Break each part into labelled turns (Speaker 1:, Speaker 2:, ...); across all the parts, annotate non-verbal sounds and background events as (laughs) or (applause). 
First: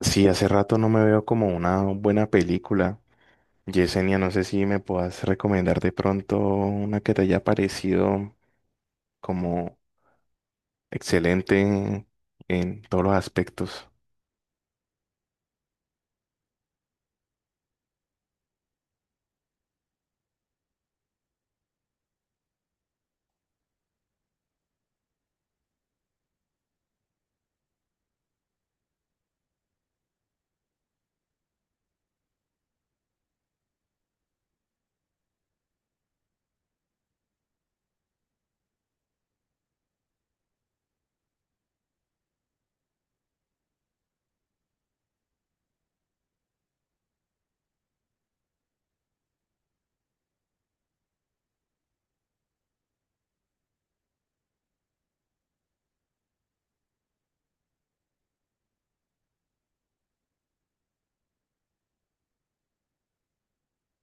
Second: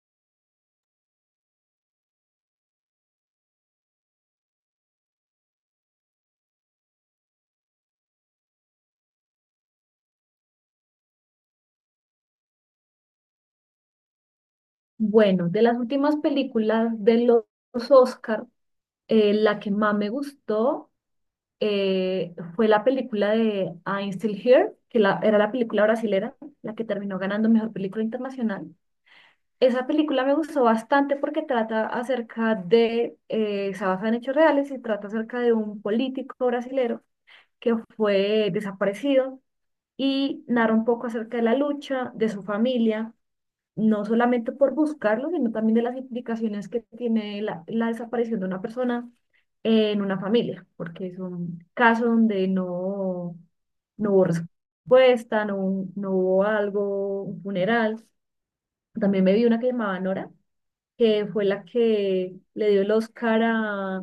Speaker 1: Sí, hace rato no me veo como una buena película. Yesenia, no sé si me puedas recomendar de pronto una que te haya parecido como excelente en todos los aspectos.
Speaker 2: Bueno, de las últimas películas de los Oscar, la que más me gustó fue la película de I'm Still Here, que era la película brasilera, la que terminó ganando Mejor Película Internacional. Esa película me gustó bastante porque trata acerca de, se basa en hechos reales y trata acerca de un político brasilero que fue desaparecido y narra un poco acerca de la lucha, de su familia no solamente por buscarlo, sino también de las implicaciones que tiene la desaparición de una persona en una familia, porque es un caso donde no, no hubo respuesta, no, no hubo algo, un funeral. También me vi una que llamaba Nora, que fue la que le dio el Oscar a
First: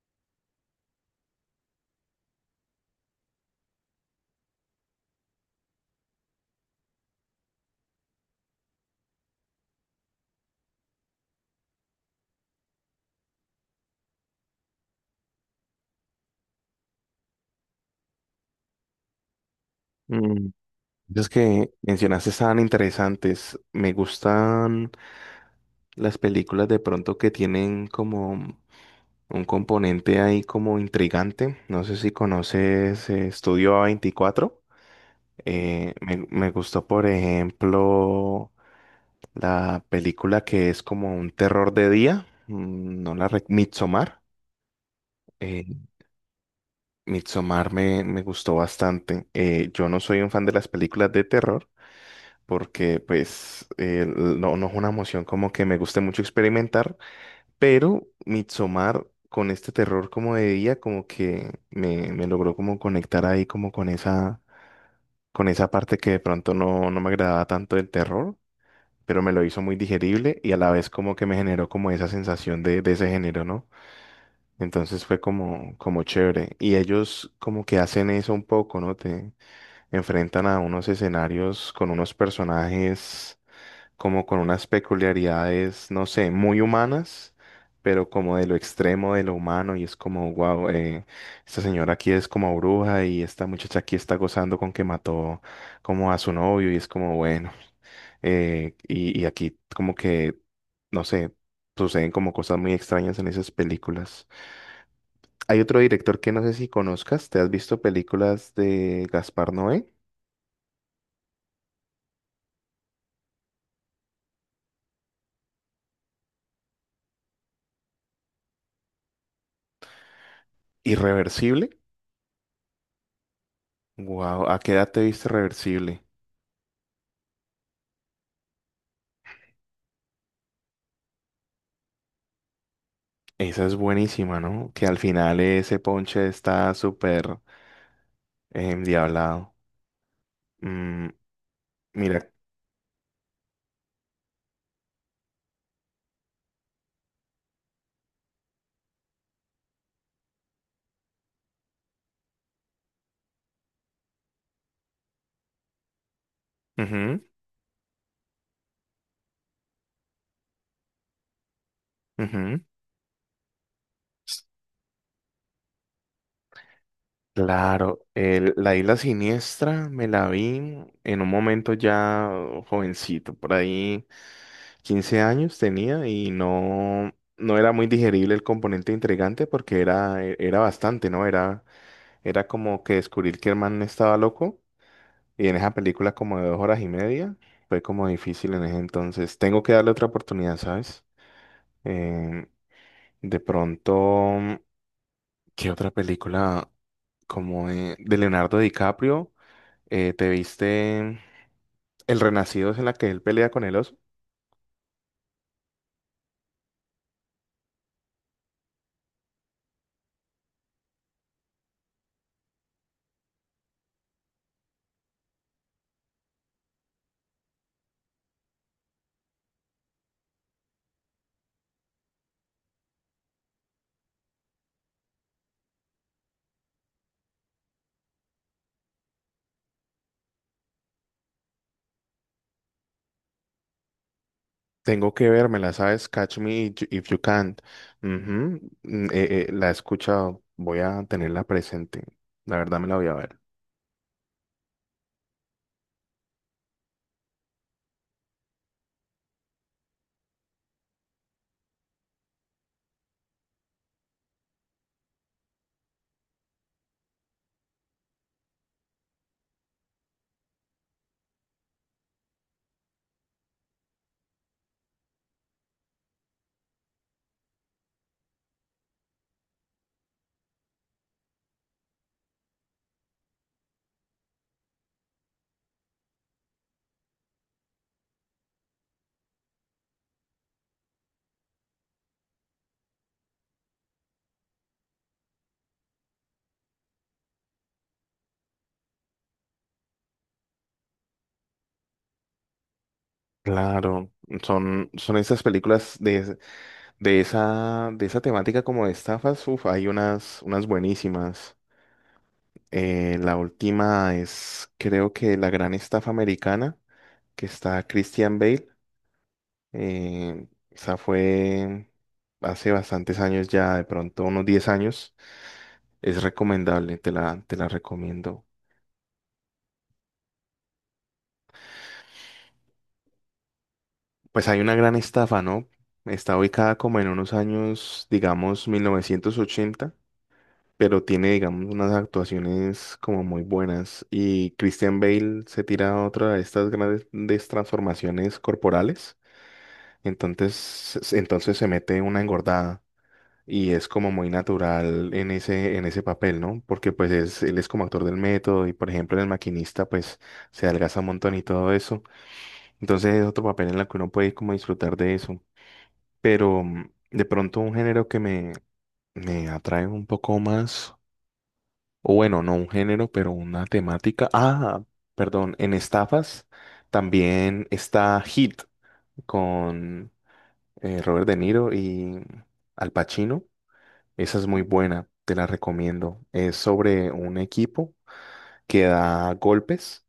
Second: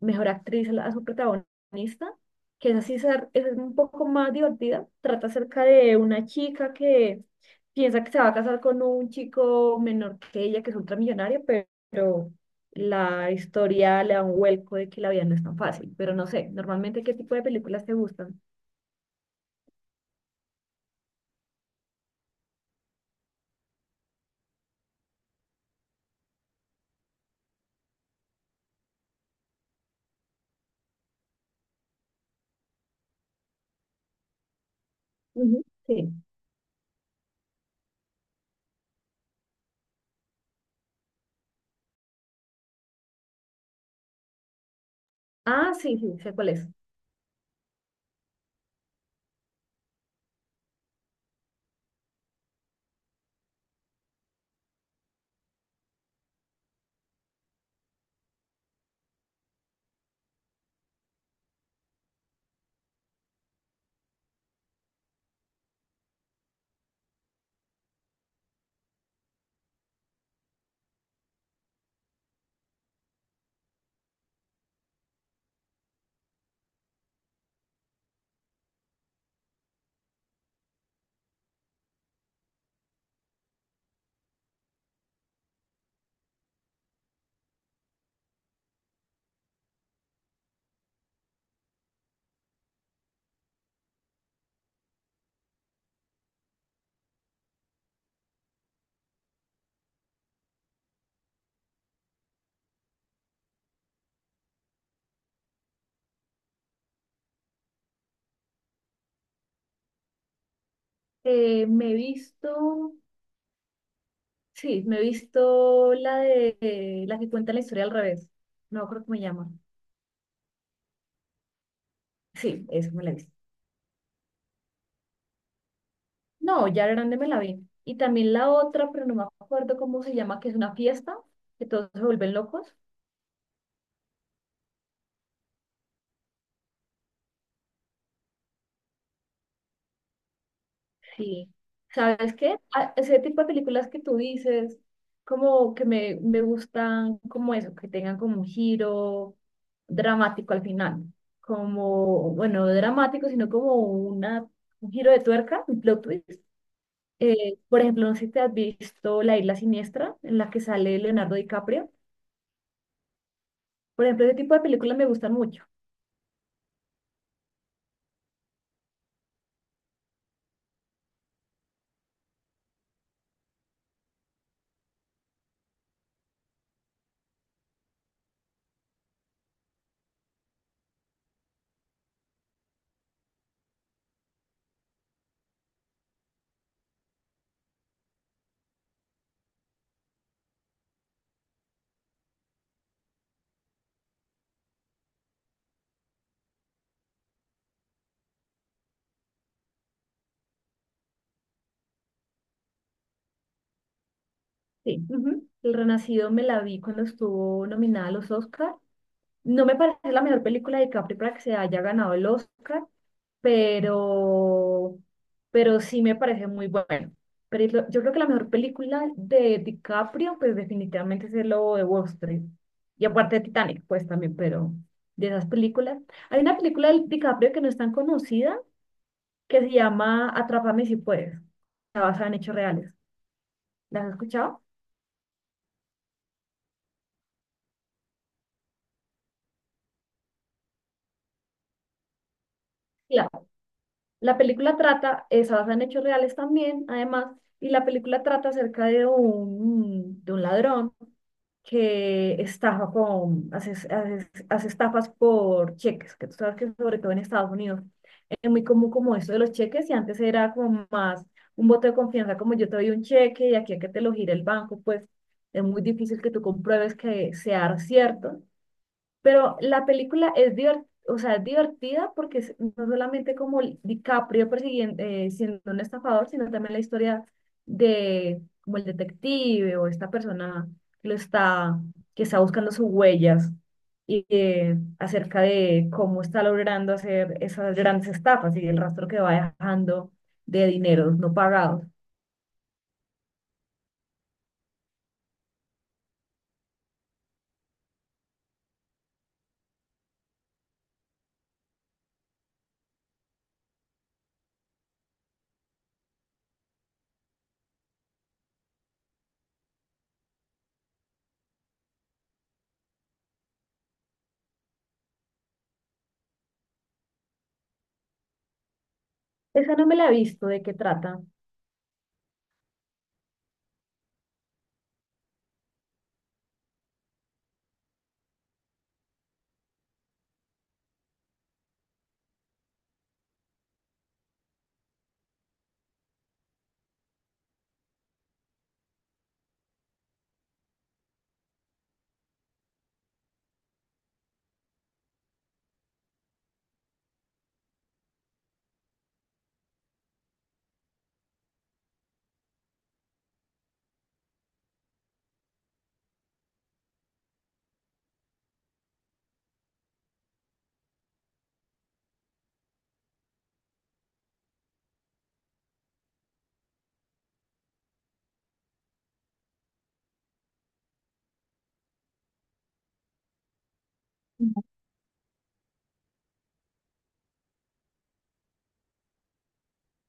Speaker 2: mejor actriz a, a su protagonista, que es así, es un poco más divertida. Trata acerca de una chica que piensa que se va a casar con un chico menor que ella, que es ultramillonario, pero la historia le da un vuelco de que la vida no es tan fácil. Pero no sé, normalmente, ¿qué tipo de películas te gustan?
Speaker 1: Mm, Esas que mencionaste estaban interesantes. Me gustan las películas de pronto que tienen como un componente ahí como intrigante. No sé si conoces Estudio A24.
Speaker 2: Ujú.
Speaker 1: Eh, me,
Speaker 2: Sí.
Speaker 1: me gustó, por ejemplo. La película que es como un terror de día, no la rec- Midsommar. eh,
Speaker 2: Ah, sí, sí, sé cuál es.
Speaker 1: Midsommar me gustó bastante. Yo no soy un fan de las películas de terror porque pues no es una emoción como que me guste mucho experimentar, pero Midsommar con este terror como de día como que me logró como conectar ahí como con esa parte que de pronto no me agradaba tanto del terror, pero me lo hizo muy digerible y a la vez como que me generó como esa sensación de ese género, ¿no? Entonces fue como, como chévere. Y ellos como que hacen eso un poco, ¿no? Te enfrentan a unos escenarios con unos personajes como con unas peculiaridades, no sé, muy humanas, pero como de lo extremo de lo humano y es como, wow, esta señora aquí es como bruja y esta muchacha aquí está gozando con que mató como a su novio y es como, bueno. Y aquí como que, no sé, suceden como cosas muy extrañas en esas películas. Hay otro director que no sé si conozcas, ¿te has visto películas de Gaspar Noé?
Speaker 2: Me he visto. Sí, me he visto la de la que cuenta la historia al revés. No me acuerdo cómo se llama.
Speaker 1: Irreversible.
Speaker 2: Sí, esa me la he visto.
Speaker 1: Wow, ¿a qué edad te viste Reversible?
Speaker 2: No, ya grande me la vi. Y también la otra, pero no me acuerdo cómo se llama, que es una fiesta, que todos se vuelven locos.
Speaker 1: Esa es buenísima, ¿no? Que al final ese ponche está súper endiablado. Mm,
Speaker 2: Sí.
Speaker 1: mira.
Speaker 2: ¿Sabes qué? Ese tipo de películas que tú dices, como que me gustan como eso, que tengan como un giro dramático al final. Como, bueno, no dramático, sino como una, un giro de tuerca, un plot twist.
Speaker 1: Ujú,
Speaker 2: Por ejemplo, no sé si te has visto La Isla Siniestra, en la que sale Leonardo DiCaprio.
Speaker 1: ujú.
Speaker 2: Por ejemplo, ese tipo de películas me gustan mucho.
Speaker 1: Claro, la isla siniestra me la vi en un momento ya jovencito, por ahí 15 años tenía y no era muy digerible el componente intrigante porque era bastante, ¿no? Era, era como que descubrir que el man estaba loco y en esa película como de 2 horas y media fue como difícil en ese entonces. Tengo que darle otra oportunidad, ¿sabes? Em, de pronto, ¿qué otra película como de Leonardo DiCaprio? ¿Te viste El Renacido es en la que él pelea con el oso?
Speaker 2: Sí. Ujú. El Renacido me la vi cuando estuvo nominada a los Oscar. No me parece la mejor película de DiCaprio para que se haya ganado el Oscar, pero, pero sí me parece muy bueno. Pero es yo creo que la mejor película de DiCaprio, pues definitivamente es El Lobo de Wall Street. Y aparte de Titanic, pues también, pero de esas películas. Hay una película de DiCaprio que no es tan conocida, que se llama Atrápame si puedes. Está basada en hechos reales. ¿La has escuchado?
Speaker 1: Tengo que vérmela, ¿sabes? Catch me if you can't. Ujú, la he escuchado, voy a tenerla presente. La verdad me la voy a
Speaker 2: la
Speaker 1: ver.
Speaker 2: La película trata, es basada en hechos reales también, además, y la película trata acerca de un ladrón que estafa con, hace estafas por cheques, que tú sabes que sobre todo en Estados Unidos es muy común como esto de los cheques y antes era como más un voto de confianza, como yo te doy un cheque y aquí a que te lo gire el banco, pues es muy difícil que tú compruebes que sea cierto. Pero la película es divertida, o sea, es divertida porque es no solamente como DiCaprio persiguiendo, siendo un estafador, sino también la historia de como el detective o esta persona que lo está, que está buscando sus huellas y acerca de cómo está logrando hacer esas grandes estafas y el rastro que va dejando de dineros no pagados.
Speaker 1: Claro, son esas películas de esa temática como de estafas. Uf, hay unas, unas buenísimas. La última es, creo que La Gran Estafa Americana, que está Christian Bale. Esa fue hace bastantes años ya, de pronto unos 10 años. Es recomendable, te la recomiendo.
Speaker 2: Esa no me la he visto, ¿de qué trata?
Speaker 1: Pues hay una gran estafa, ¿no? Está ubicada como en unos años, digamos, 1980, pero tiene, digamos, unas actuaciones como muy buenas. Y Christian Bale se tira a otra de estas grandes transformaciones corporales. Entonces, entonces se mete una engordada y es como muy natural en ese papel, ¿no? Porque pues es, él es como actor del método y, por ejemplo, en El Maquinista, pues se adelgaza un montón y todo eso. Entonces es otro papel en el que uno puede como disfrutar de eso. Pero de pronto un género me atrae un poco más, o bueno, no un género, pero una temática. Ah, perdón, en estafas también está Hit con Robert De Niro y Al Pacino. Esa es muy buena, te la recomiendo. Es sobre un equipo que da golpes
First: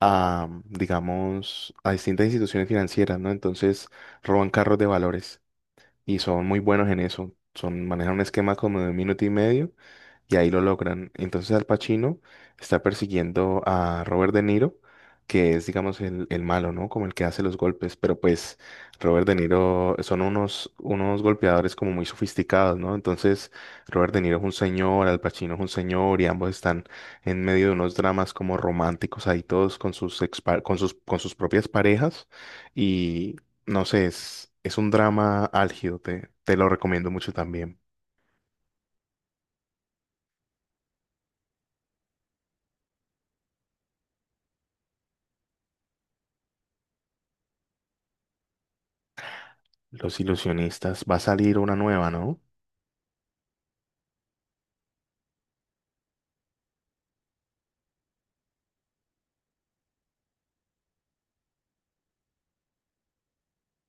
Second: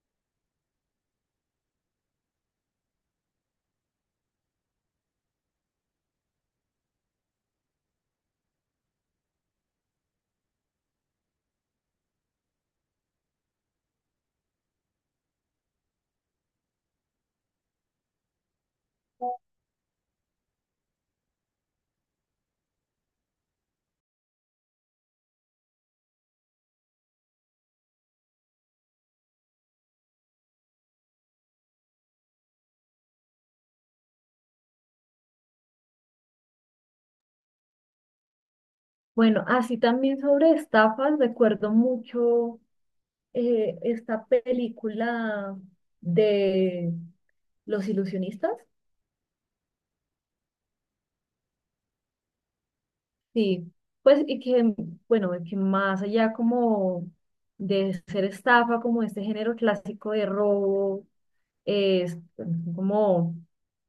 Speaker 1: a, digamos, a distintas instituciones financieras, ¿no? Entonces roban carros de valores y son muy buenos en eso. Son, manejan un esquema como de un minuto y medio y ahí lo logran. Entonces Al Pacino está persiguiendo a Robert De Niro, que es, digamos, el malo, ¿no? Como el que hace los golpes, pero pues Robert De Niro son unos, unos golpeadores como muy sofisticados, ¿no? Entonces Robert De Niro es un señor, Al Pacino es un señor y ambos están en medio de unos dramas como románticos ahí todos con con con sus propias parejas y no sé, es un drama álgido, te lo recomiendo mucho también.
Speaker 2: Bueno, así también sobre estafas, recuerdo mucho esta película de los ilusionistas.
Speaker 1: Los ilusionistas. Va a salir una nueva, ¿no?
Speaker 2: Sí, pues y que, bueno, que más allá como de ser estafa, como este género clásico de robo, es como,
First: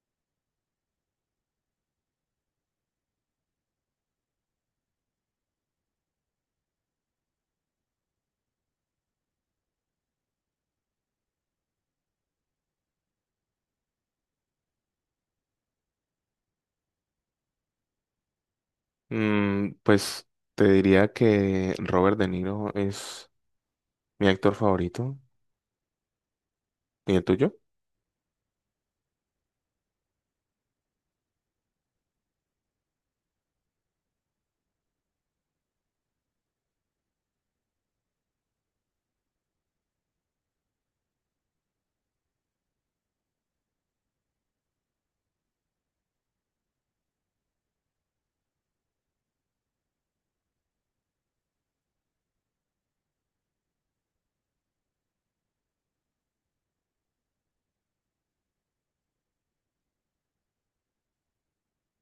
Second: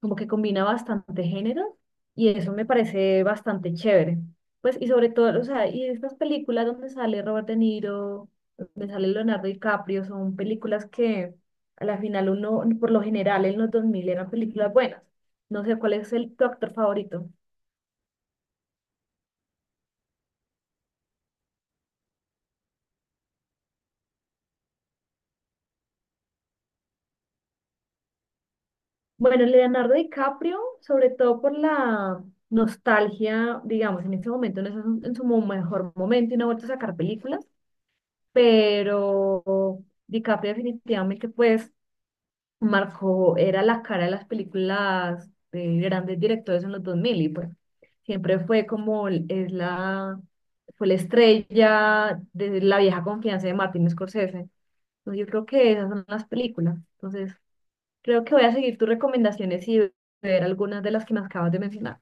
Speaker 2: como que combina bastante género y eso me parece bastante chévere. Pues, y sobre todo, o sea, y estas películas donde sale Robert De Niro, donde sale Leonardo DiCaprio, son películas que a la final uno, por lo general en los 2000 eran películas buenas. No sé cuál es el, tu actor favorito.
Speaker 1: Mm, pues te diría que Robert De Niro es mi actor favorito. ¿Y el tuyo?
Speaker 2: Bueno, Leonardo DiCaprio, sobre todo por la nostalgia, digamos, en este momento no es en su mejor momento y no ha vuelto a sacar películas pero DiCaprio definitivamente pues marcó, era la cara de las películas de grandes directores en los 2000 y pues siempre fue como es la, fue la estrella de la vieja confianza de Martin Scorsese. Entonces, yo creo que esas son las películas. Entonces creo que voy a seguir tus recomendaciones y ver algunas de las que me acabas de mencionar.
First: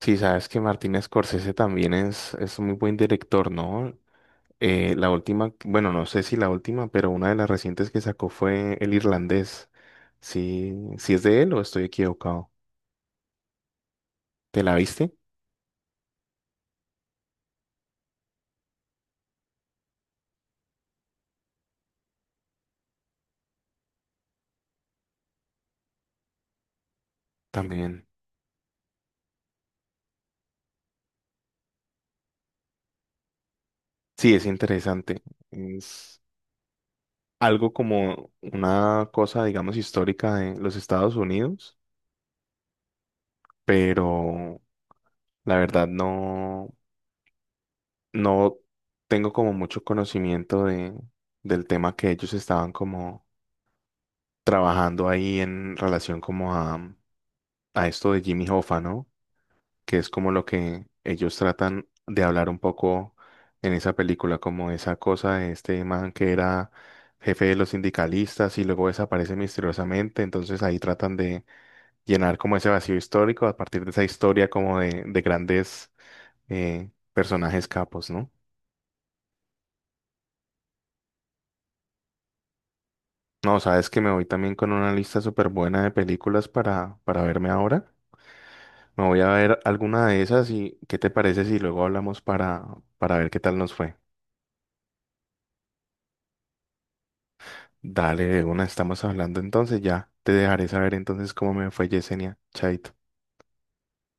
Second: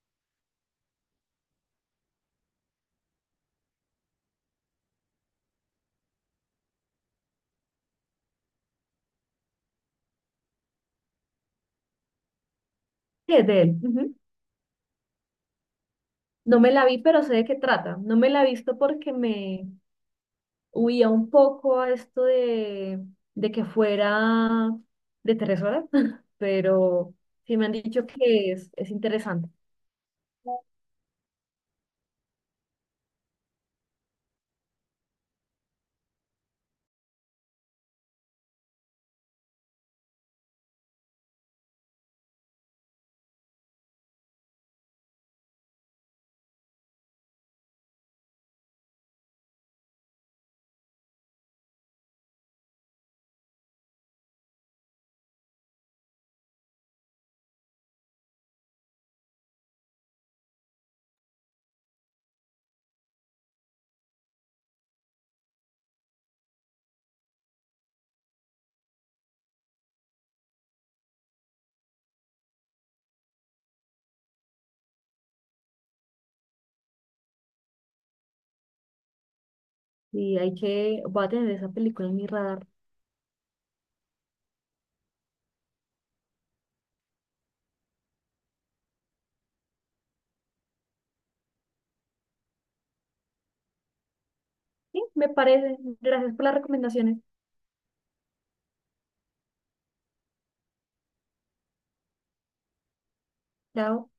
Speaker 1: Sí, sabes que Martin Scorsese también es un muy buen director, ¿no? La última, bueno, no sé si la última, pero una de las recientes que sacó fue El Irlandés. Sí, sí es de él o estoy equivocado.
Speaker 2: Sí, es de él. Ujú.
Speaker 1: ¿Te la viste?
Speaker 2: No me la vi, pero sé de qué trata. No me la he visto porque me, huía un poco a esto de que fuera de 3 horas, (laughs) pero sí me han
Speaker 1: También.
Speaker 2: dicho que es interesante
Speaker 1: Sí, es interesante. Es algo como una cosa, digamos, histórica de los Estados Unidos, pero la verdad no tengo como mucho conocimiento del tema que ellos estaban como trabajando ahí en relación como a esto de Jimmy Hoffa, ¿no? Que es como lo que ellos tratan de hablar un poco en esa película, como esa cosa de este man que era jefe de los sindicalistas y luego desaparece misteriosamente, entonces ahí tratan de llenar como ese vacío histórico a partir de esa historia como de grandes personajes capos, ¿no?
Speaker 2: y hay que, voy a tener esa película en mi radar.
Speaker 1: No, sabes que me voy también con una lista súper buena de películas para verme ahora. Me voy a ver alguna de esas y ¿qué te parece si luego hablamos para ver qué tal nos fue?
Speaker 2: Sí, me parece. Gracias por las recomendaciones.
Speaker 1: Dale, de una, estamos hablando entonces ya. Te dejaré saber entonces cómo me fue, Yesenia. Chaito.
Speaker 2: Chao.